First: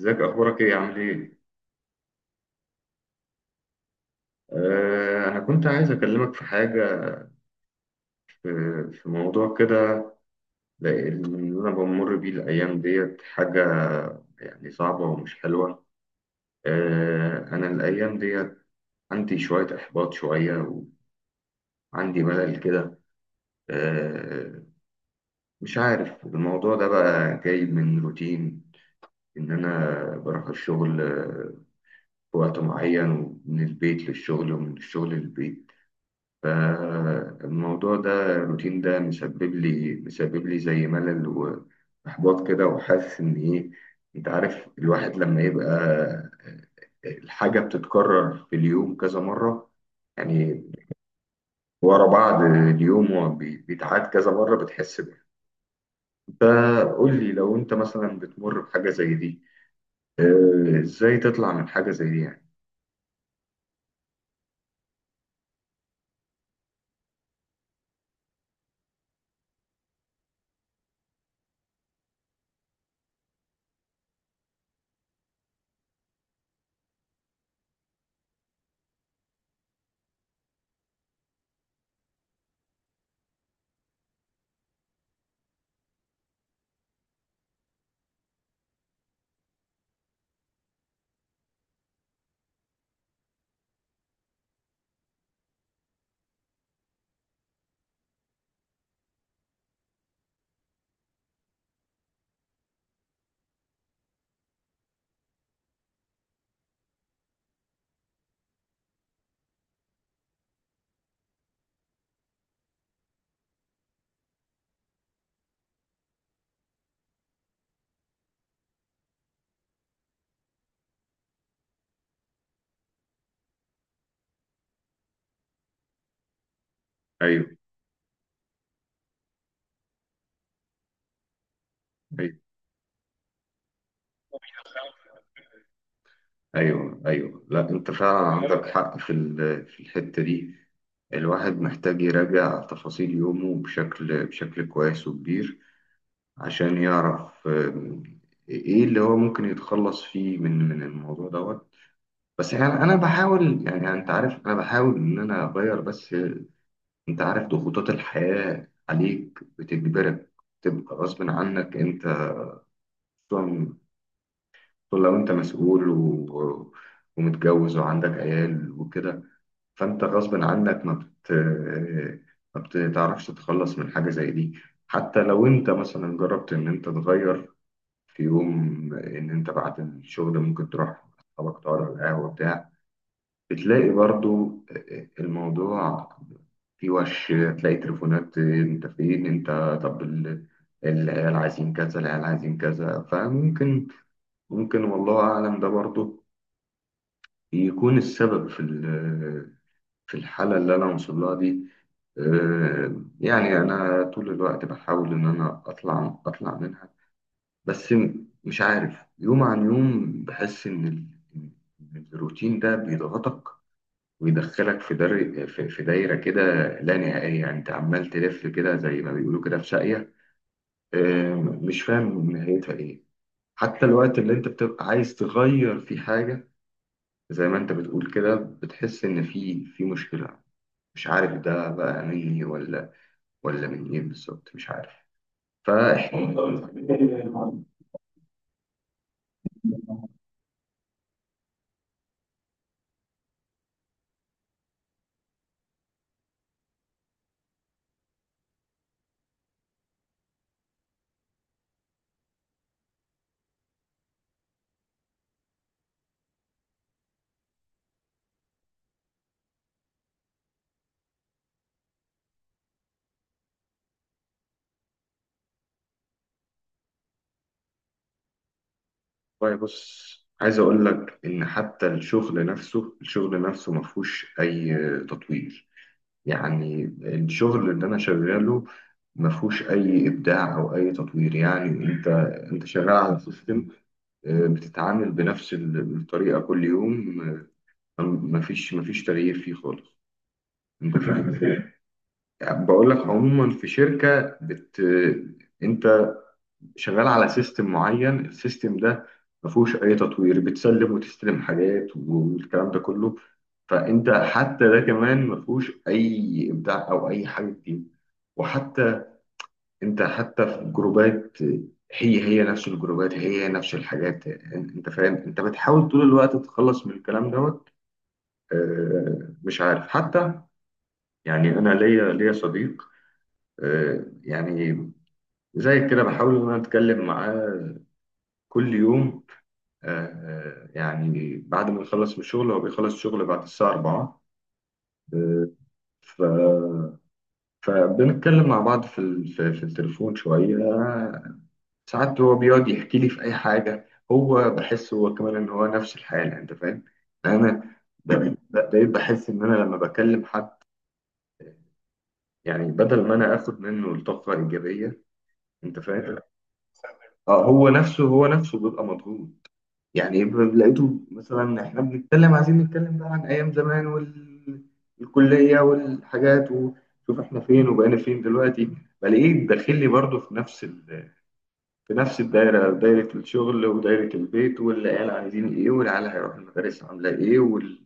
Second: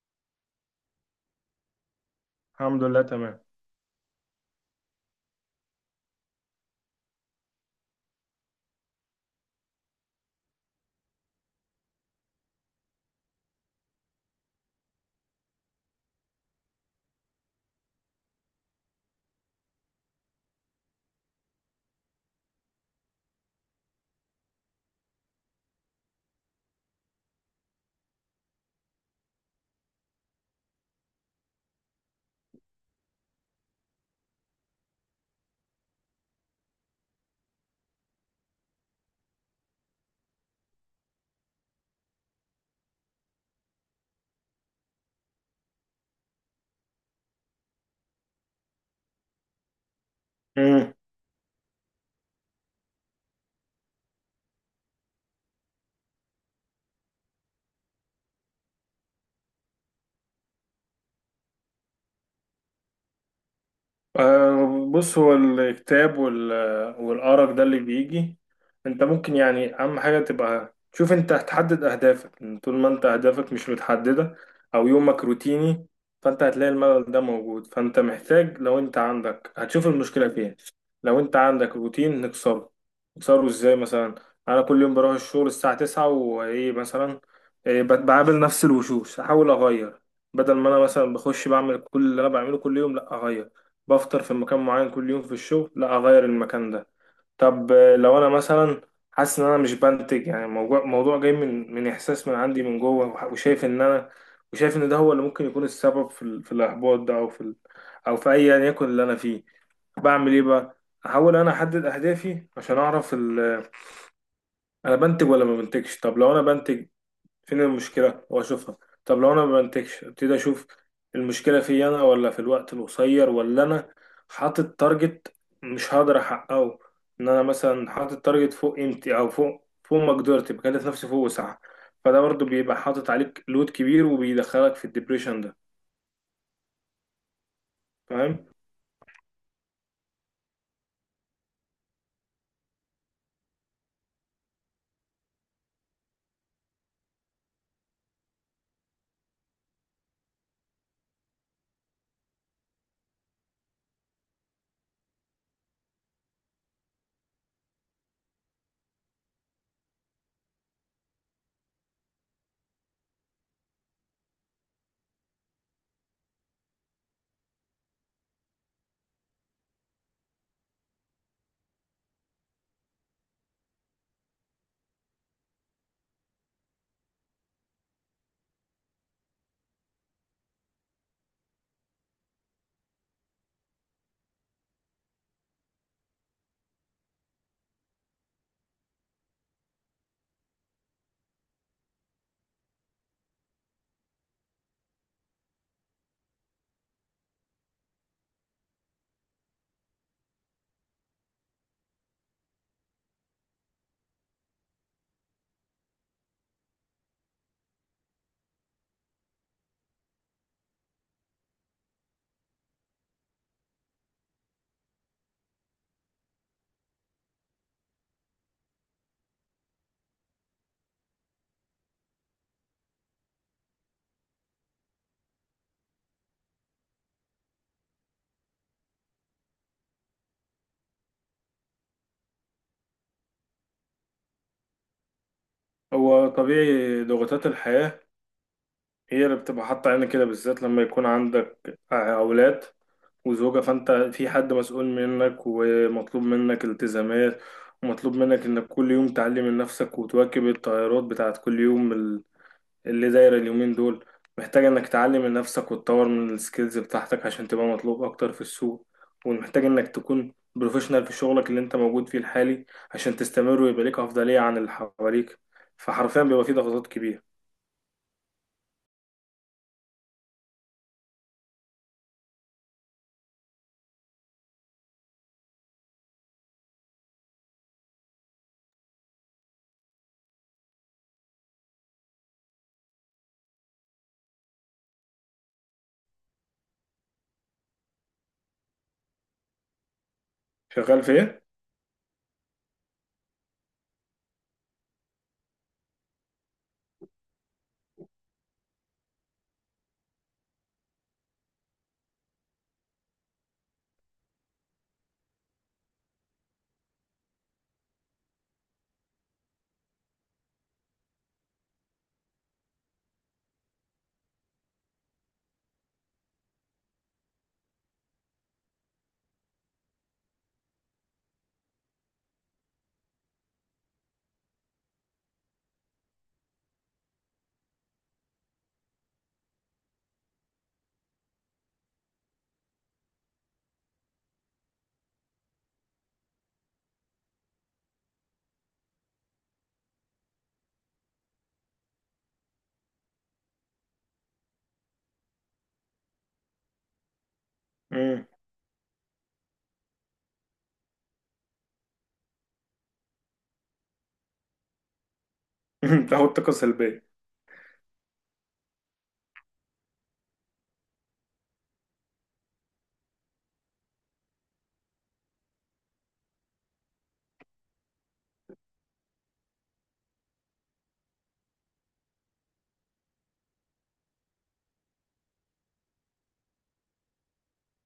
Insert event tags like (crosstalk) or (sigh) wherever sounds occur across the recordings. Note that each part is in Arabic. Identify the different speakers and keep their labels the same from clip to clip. Speaker 1: ازيك؟ اخبارك ايه؟ عامل ايه؟
Speaker 2: الحمد لله تمام.
Speaker 1: آه، انا كنت عايز اكلمك في حاجه، في, في موضوع كده. اللي انا بمر بيه الايام ديت حاجه يعني صعبه ومش حلوه. آه، انا الايام ديت عندي شويه احباط، شويه، وعندي ملل كده. آه. مش عارف الموضوع ده بقى جاي من روتين، ان انا بروح الشغل في وقت معين، ومن البيت للشغل ومن الشغل للبيت. فالموضوع ده، الروتين ده مسبب لي زي ملل وإحباط كده، وحاسس إن إيه، أنت عارف، الواحد لما يبقى الحاجة بتتكرر في اليوم كذا مرة، يعني
Speaker 2: مم.
Speaker 1: ورا بعض، اليوم هو بيتعاد كذا مرة بتحس بيه. فقول لي، لو أنت مثلا بتمر بحاجة زي دي، آه، إزاي تطلع من حاجة زي دي يعني؟
Speaker 2: آه، بص هو الكتاب والأرق ده اللي بيجي. انت ممكن يعني اهم حاجة تبقى شوف، انت هتحدد اهدافك. طول ما انت اهدافك مش متحددة او يومك روتيني، فانت هتلاقي الملل ده موجود. فانت محتاج، لو انت عندك هتشوف المشكلة فين. لو انت عندك روتين نكسره. نكسره ازاي مثلا؟ انا كل يوم بروح الشغل الساعة تسعة وايه مثلا، إيه بقابل نفس الوشوش، احاول اغير. بدل ما انا مثلا بخش بعمل كل اللي انا بعمله كل يوم، لا اغير. بفطر في مكان معين كل يوم في الشغل، لا اغير المكان ده. طب آه، لو انا مثلا حاسس ان انا مش بنتج، يعني موضوع جاي من احساس من عندي من جوه، وشايف ان انا، وشايف ان ده هو اللي ممكن يكون السبب في الاحباط ده، او في ايا يكن اللي انا فيه. بعمل ايه بقى؟ احاول انا احدد اهدافي عشان اعرف انا بنتج ولا ما بنتجش. طب لو انا بنتج، فين المشكلة واشوفها. طب لو انا ما بنتجش، ابتدي اشوف المشكلة في انا ولا في الوقت القصير، ولا انا حاطط تارجت مش هقدر احققه. ان انا
Speaker 1: أيوه،
Speaker 2: مثلا حاطط تارجت فوق قيمتي او فوق مقدرتي، بكلف نفسي فوق وسعها. فده برضه بيبقى حاطط عليك لود كبير، وبيدخلك في الدبريشن ده.
Speaker 1: ايوه، ايوه، لا انت فعلا
Speaker 2: فاهم.
Speaker 1: عندك، فاهم؟ حق في الحته دي. الواحد محتاج يراجع تفاصيل يومه بشكل كويس وكبير، عشان يعرف ايه اللي هو ممكن يتخلص فيه من الموضوع دوت. بس يعني انا بحاول، يعني انت عارف انا بحاول ان انا اغير، بس انت عارف ضغوطات الحياة عليك بتجبرك تبقى غصب عنك، انت خصوصاً لو انت مسؤول ومتجوز وعندك عيال وكده، فانت غصب عنك ما بتعرفش تتخلص من حاجة زي دي. حتى لو انت مثلا جربت ان انت تغير في يوم، ان انت بعد الشغل ممكن تروح مع اصحابك، تقعد على القهوة بتاع، بتلاقي برضو الموضوع، في وش تلاقي تليفونات، انت فين، انت، طب العيال عايزين كذا، العيال عايزين كذا، فممكن والله اعلم ده برضو يكون السبب في الحالة اللي أنا واصل لها دي. يعني أنا طول الوقت بحاول إن أنا أطلع منها، بس مش عارف، يوم عن يوم بحس إن إن الروتين ده بيضغطك ويدخلك في دار في في دايرة كده لا نهائية. يعني أنت عمال تلف كده، زي ما بيقولوا كده في ساقية، آه، مش فاهم نهايتها إيه. حتى الوقت اللي أنت بتبقى عايز تغير فيه حاجة، زي ما أنت بتقول كده، بتحس إن في مشكلة. مش عارف ده بقى مني ولا من ايه بالظبط، مش عارف.
Speaker 2: هو
Speaker 1: فاحنا،
Speaker 2: طبيعي ضغوطات الحياة هي اللي بتبقى حاطة علينا كده، بالذات لما يكون عندك أولاد وزوجة، فأنت في حد مسؤول منك ومطلوب منك التزامات، ومطلوب منك إنك كل يوم تعلم من نفسك وتواكب التغيرات بتاعت كل يوم، اللي دايرة اليومين دول. محتاج إنك تعلم من نفسك وتطور من السكيلز بتاعتك عشان تبقى مطلوب أكتر في السوق، ومحتاج إنك تكون بروفيشنال في شغلك اللي أنت موجود فيه الحالي، عشان تستمر ويبقى ليك أفضلية عن اللي حواليك. فحرفيا بيبقى فيه ضغوطات كبيرة.
Speaker 1: والله بص، عايز اقول لك ان حتى الشغل نفسه ما فيهوش اي تطوير. يعني الشغل اللي انا شغاله ما فيهوش اي ابداع او اي تطوير، يعني انت شغال على سيستم، بتتعامل بنفس الطريقه كل يوم. ما فيش تغيير فيه خالص، انت
Speaker 2: شغال في
Speaker 1: فاهم؟
Speaker 2: إيه؟
Speaker 1: يعني بقول لك عموما في شركه، انت شغال على سيستم معين، السيستم ده ما فيهوش اي تطوير، بتسلم وتستلم حاجات والكلام ده كله. فانت حتى ده كمان ما فيهوش اي ابداع او اي حاجه جديده. وحتى انت حتى في جروبات، هي هي نفس الجروبات، هي هي نفس الحاجات، انت فاهم؟ انت بتحاول طول الوقت تتخلص من الكلام دوت. مش عارف حتى، يعني انا ليا صديق، يعني زي كده بحاول ان انا اتكلم معاه كل يوم. يعني بعد ما يخلص من الشغل، هو بيخلص شغل بعد الساعة 4. آه، ف فبنتكلم مع بعض في ال- في في التليفون شوية ساعات. هو بيقعد يحكي لي في أي حاجة، هو بحس هو كمان إن هو نفس الحالة. أنت فاهم؟ يعني أنا
Speaker 2: مم.
Speaker 1: بقيت بحس إن أنا لما بكلم حد، يعني بدل ما أنا آخد منه الطاقة الإيجابية، أنت
Speaker 2: (laughs)
Speaker 1: فاهم؟
Speaker 2: تاخد طاقة سلبية.
Speaker 1: آه، هو نفسه بيبقى مضغوط. يعني لقيته مثلا، احنا بنتكلم، عايزين نتكلم بقى عن ايام زمان والكليه والحاجات، وشوف احنا فين وبقينا فين دلوقتي. بلاقيه داخل لي برضه في نفس في نفس الدايره، دايره الشغل، ودايره البيت، والعيال عايزين ايه، والعيال هيروحوا المدارس عامله ايه،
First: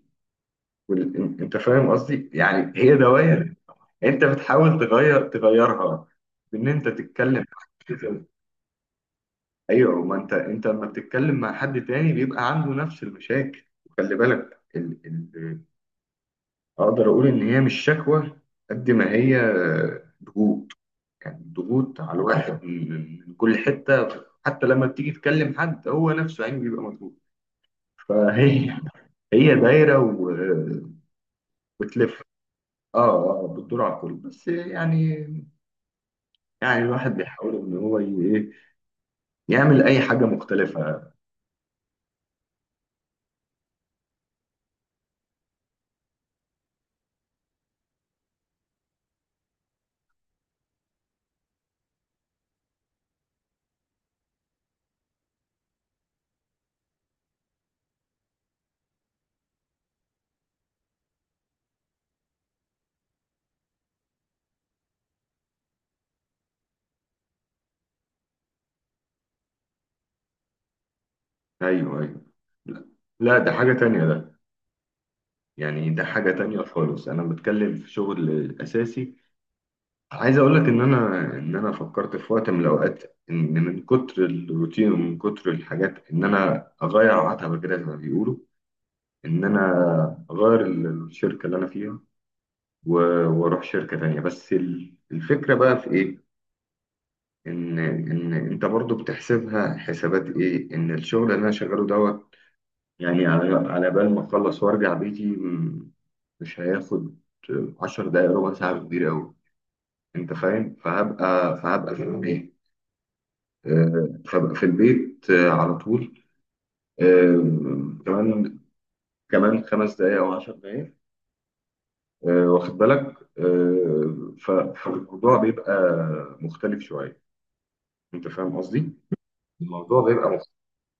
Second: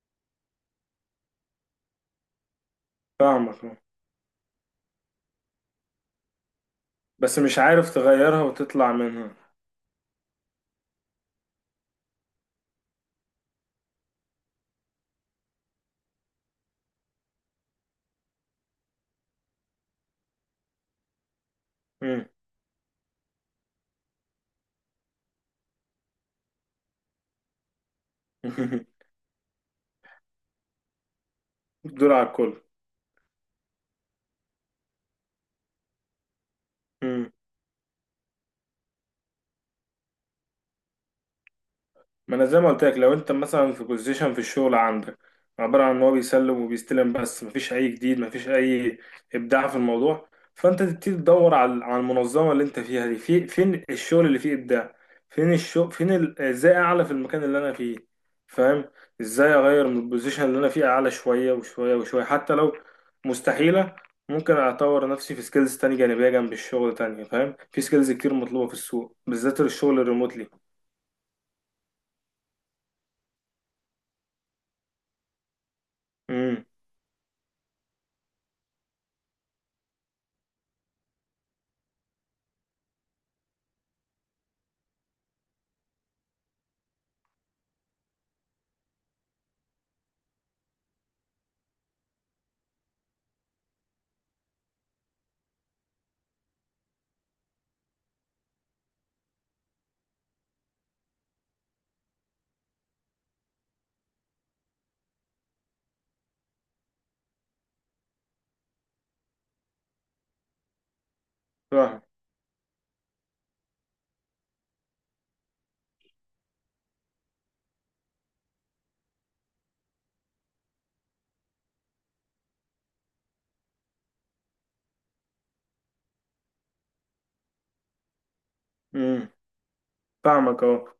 Speaker 1: وال... انت فاهم قصدي؟ يعني هي دوائر.
Speaker 2: فاهمك،
Speaker 1: انت بتحاول تغيرها، بان انت
Speaker 2: بس
Speaker 1: تتكلم.
Speaker 2: مش عارف تغيرها وتطلع منها.
Speaker 1: ايوه، ما انت لما بتتكلم مع حد تاني بيبقى عنده نفس المشاكل. وخلي بالك اقدر اقول ان هي مش شكوى، قد ما هي ضغوط. يعني ضغوط على
Speaker 2: مم.
Speaker 1: الواحد من كل حته. حتى لما بتيجي تكلم حد، هو نفسه يعني بيبقى مضغوط. فهي
Speaker 2: (laughs)
Speaker 1: هي دايره
Speaker 2: دول
Speaker 1: وتلف.
Speaker 2: على الكل.
Speaker 1: اه، اه، بتدور على الكل، بس يعني، يعني الواحد
Speaker 2: مم.
Speaker 1: بيحاول ان هو ايه، يعمل اي حاجه مختلفه.
Speaker 2: ما انا زي ما قلت لك، لو انت مثلا في بوزيشن في الشغل عندك عباره عن ان هو بيسلم وبيستلم، بس مفيش اي جديد، مفيش اي ابداع في الموضوع، فانت تبتدي تدور على المنظمه اللي انت فيها دي. في فين الشغل اللي فيه ابداع، فين الشغل، ازاي اعلى في المكان اللي انا فيه؟ فاهم. ازاي اغير من البوزيشن اللي انا فيه، اعلى شويه وشويه وشويه. حتى لو مستحيله، ممكن اطور نفسي في سكيلز تانية جانبيه جنب الشغل تانية، فاهم. في سكيلز كتير مطلوبه في السوق بالذات الشغل الريموتلي.
Speaker 1: ايوه، ايوه. لا، لا، ده حاجه تانيه ده. يعني ده حاجة تانية
Speaker 2: امم.
Speaker 1: خالص، أنا بتكلم في شغل أساسي. عايز أقول لك إن أنا، إن أنا فكرت في وقت من الأوقات، إن من كتر الروتين ومن كتر الحاجات، إن أنا أغير عتبة كده زي ما بيقولوا، إن أنا أغير الشركة اللي أنا فيها، وأروح شركة تانية، بس الفكرة بقى في إيه؟ إن أنت برضو بتحسبها حسابات، إيه؟ إن الشغل اللي أنا شغاله دوت، يعني على بال ما اخلص وارجع بيتي، مش هياخد 10 دقايق، ربع ساعة كتير قوي، انت فاهم؟ فهبقى في البيت، فهبقى في البيت على طول، آه، كمان كمان 5 دقايق او 10 دقايق، واخد بالك، فالموضوع بيبقى مختلف شوية، انت فاهم قصدي؟
Speaker 2: امم،
Speaker 1: الموضوع بيبقى مختلف.
Speaker 2: فاهمك اه.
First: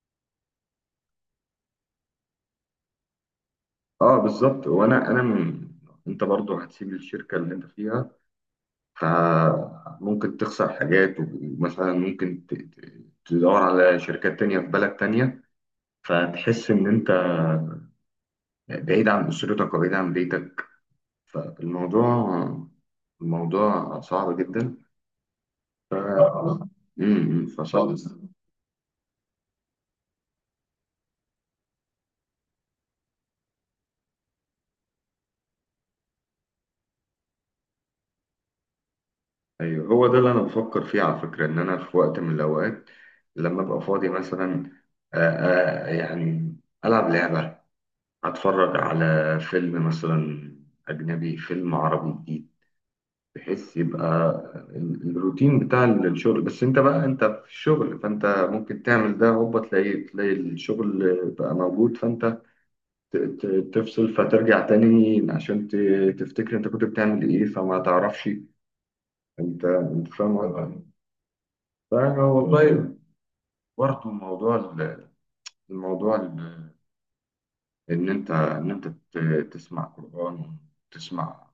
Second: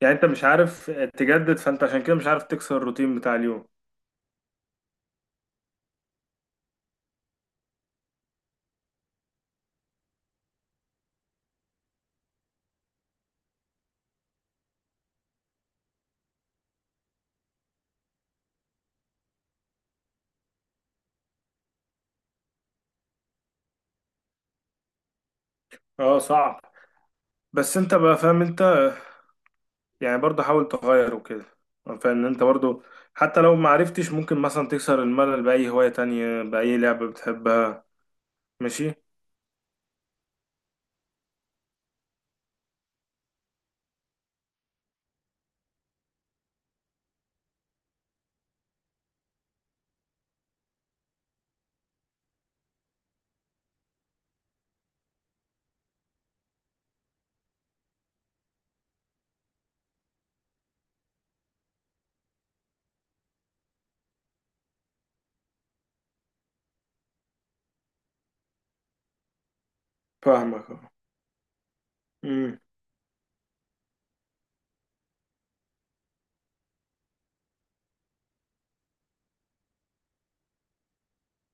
Speaker 2: يعني انت مش عارف تجدد، فانت عشان كده مش عارف تكسر الروتين بتاع اليوم.
Speaker 1: اه، بالظبط، وانا انت برضو هتسيب الشركة اللي انت فيها، فممكن تخسر حاجات، ومثلا ممكن تدور على شركات تانية في بلد تانية، فتحس إن أنت بعيد عن أسرتك وبعيد عن بيتك. فالموضوع الموضوع صعب جدا.
Speaker 2: اه صعب.
Speaker 1: ف...
Speaker 2: بس
Speaker 1: فصعب.
Speaker 2: انت بقى فاهم انت، يعني برضه حاول تغير وكده. فان انت برضه حتى لو ما عرفتش، ممكن مثلا تكسر الملل بأي هواية تانية، بأي لعبة بتحبها. ماشي.
Speaker 1: أيوه، هو ده اللي أنا بفكر فيه على فكرة. إن أنا في وقت من الأوقات، لما أبقى فاضي مثلا، يعني ألعب لعبة، أتفرج على فيلم مثلا أجنبي، فيلم عربي جديد، بحيث يبقى الروتين بتاع الشغل. بس انت بقى، انت في الشغل، فانت ممكن تعمل ده، هوبا تلاقي الشغل بقى موجود، فانت ت- ت- تفصل، فترجع تاني عشان تفتكر انت كنت بتعمل ايه، فما تعرفش. انت فاهم
Speaker 2: فاهمك اه.
Speaker 1: قصدي؟
Speaker 2: امم.
Speaker 1: فوالله، برضه موضوع الموضوع ان انت تسمع قرآن. تسمع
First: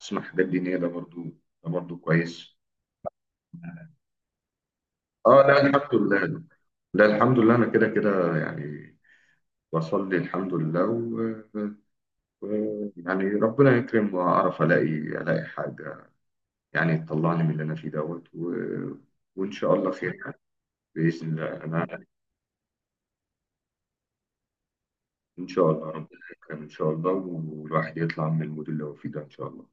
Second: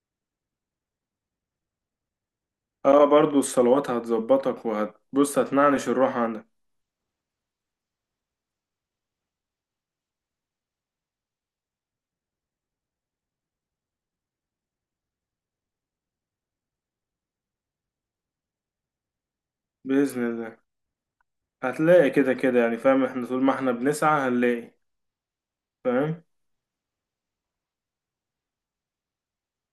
Speaker 1: تسمع حاجات دينية، ده برضه كويس.
Speaker 2: اه برضه الصلوات هتظبطك، وهتبص
Speaker 1: اه، لا،
Speaker 2: هتنعنش
Speaker 1: الحمد
Speaker 2: الروح
Speaker 1: لله.
Speaker 2: عندك.
Speaker 1: لا، الحمد لله، انا كده كده يعني بصلي الحمد لله، و... يعني ربنا يكرم، واعرف الاقي، حاجه يعني تطلعني من اللي انا فيه دوت، وان شاء الله خير
Speaker 2: بإذن
Speaker 1: يعني.
Speaker 2: الله.
Speaker 1: باذن الله انا،
Speaker 2: هتلاقي كده كده يعني، فاهم، احنا طول ما احنا بنسعى هنلاقي.
Speaker 1: ان شاء الله ربنا
Speaker 2: فاهم.
Speaker 1: يكرم، ان شاء الله، والواحد يطلع من المود اللي هو فيه ده، ان شاء الله.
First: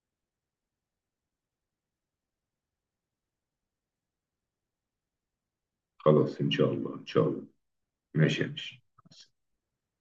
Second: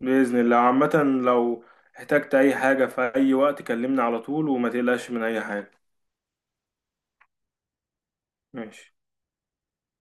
Speaker 2: بإذن الله عامة، لو احتجت أي حاجة في أي وقت كلمني على طول، وما تقلقش من أي حاجة.
Speaker 1: خلاص، ان شاء الله ان شاء الله. ماشي يا باشا.
Speaker 2: ماشي.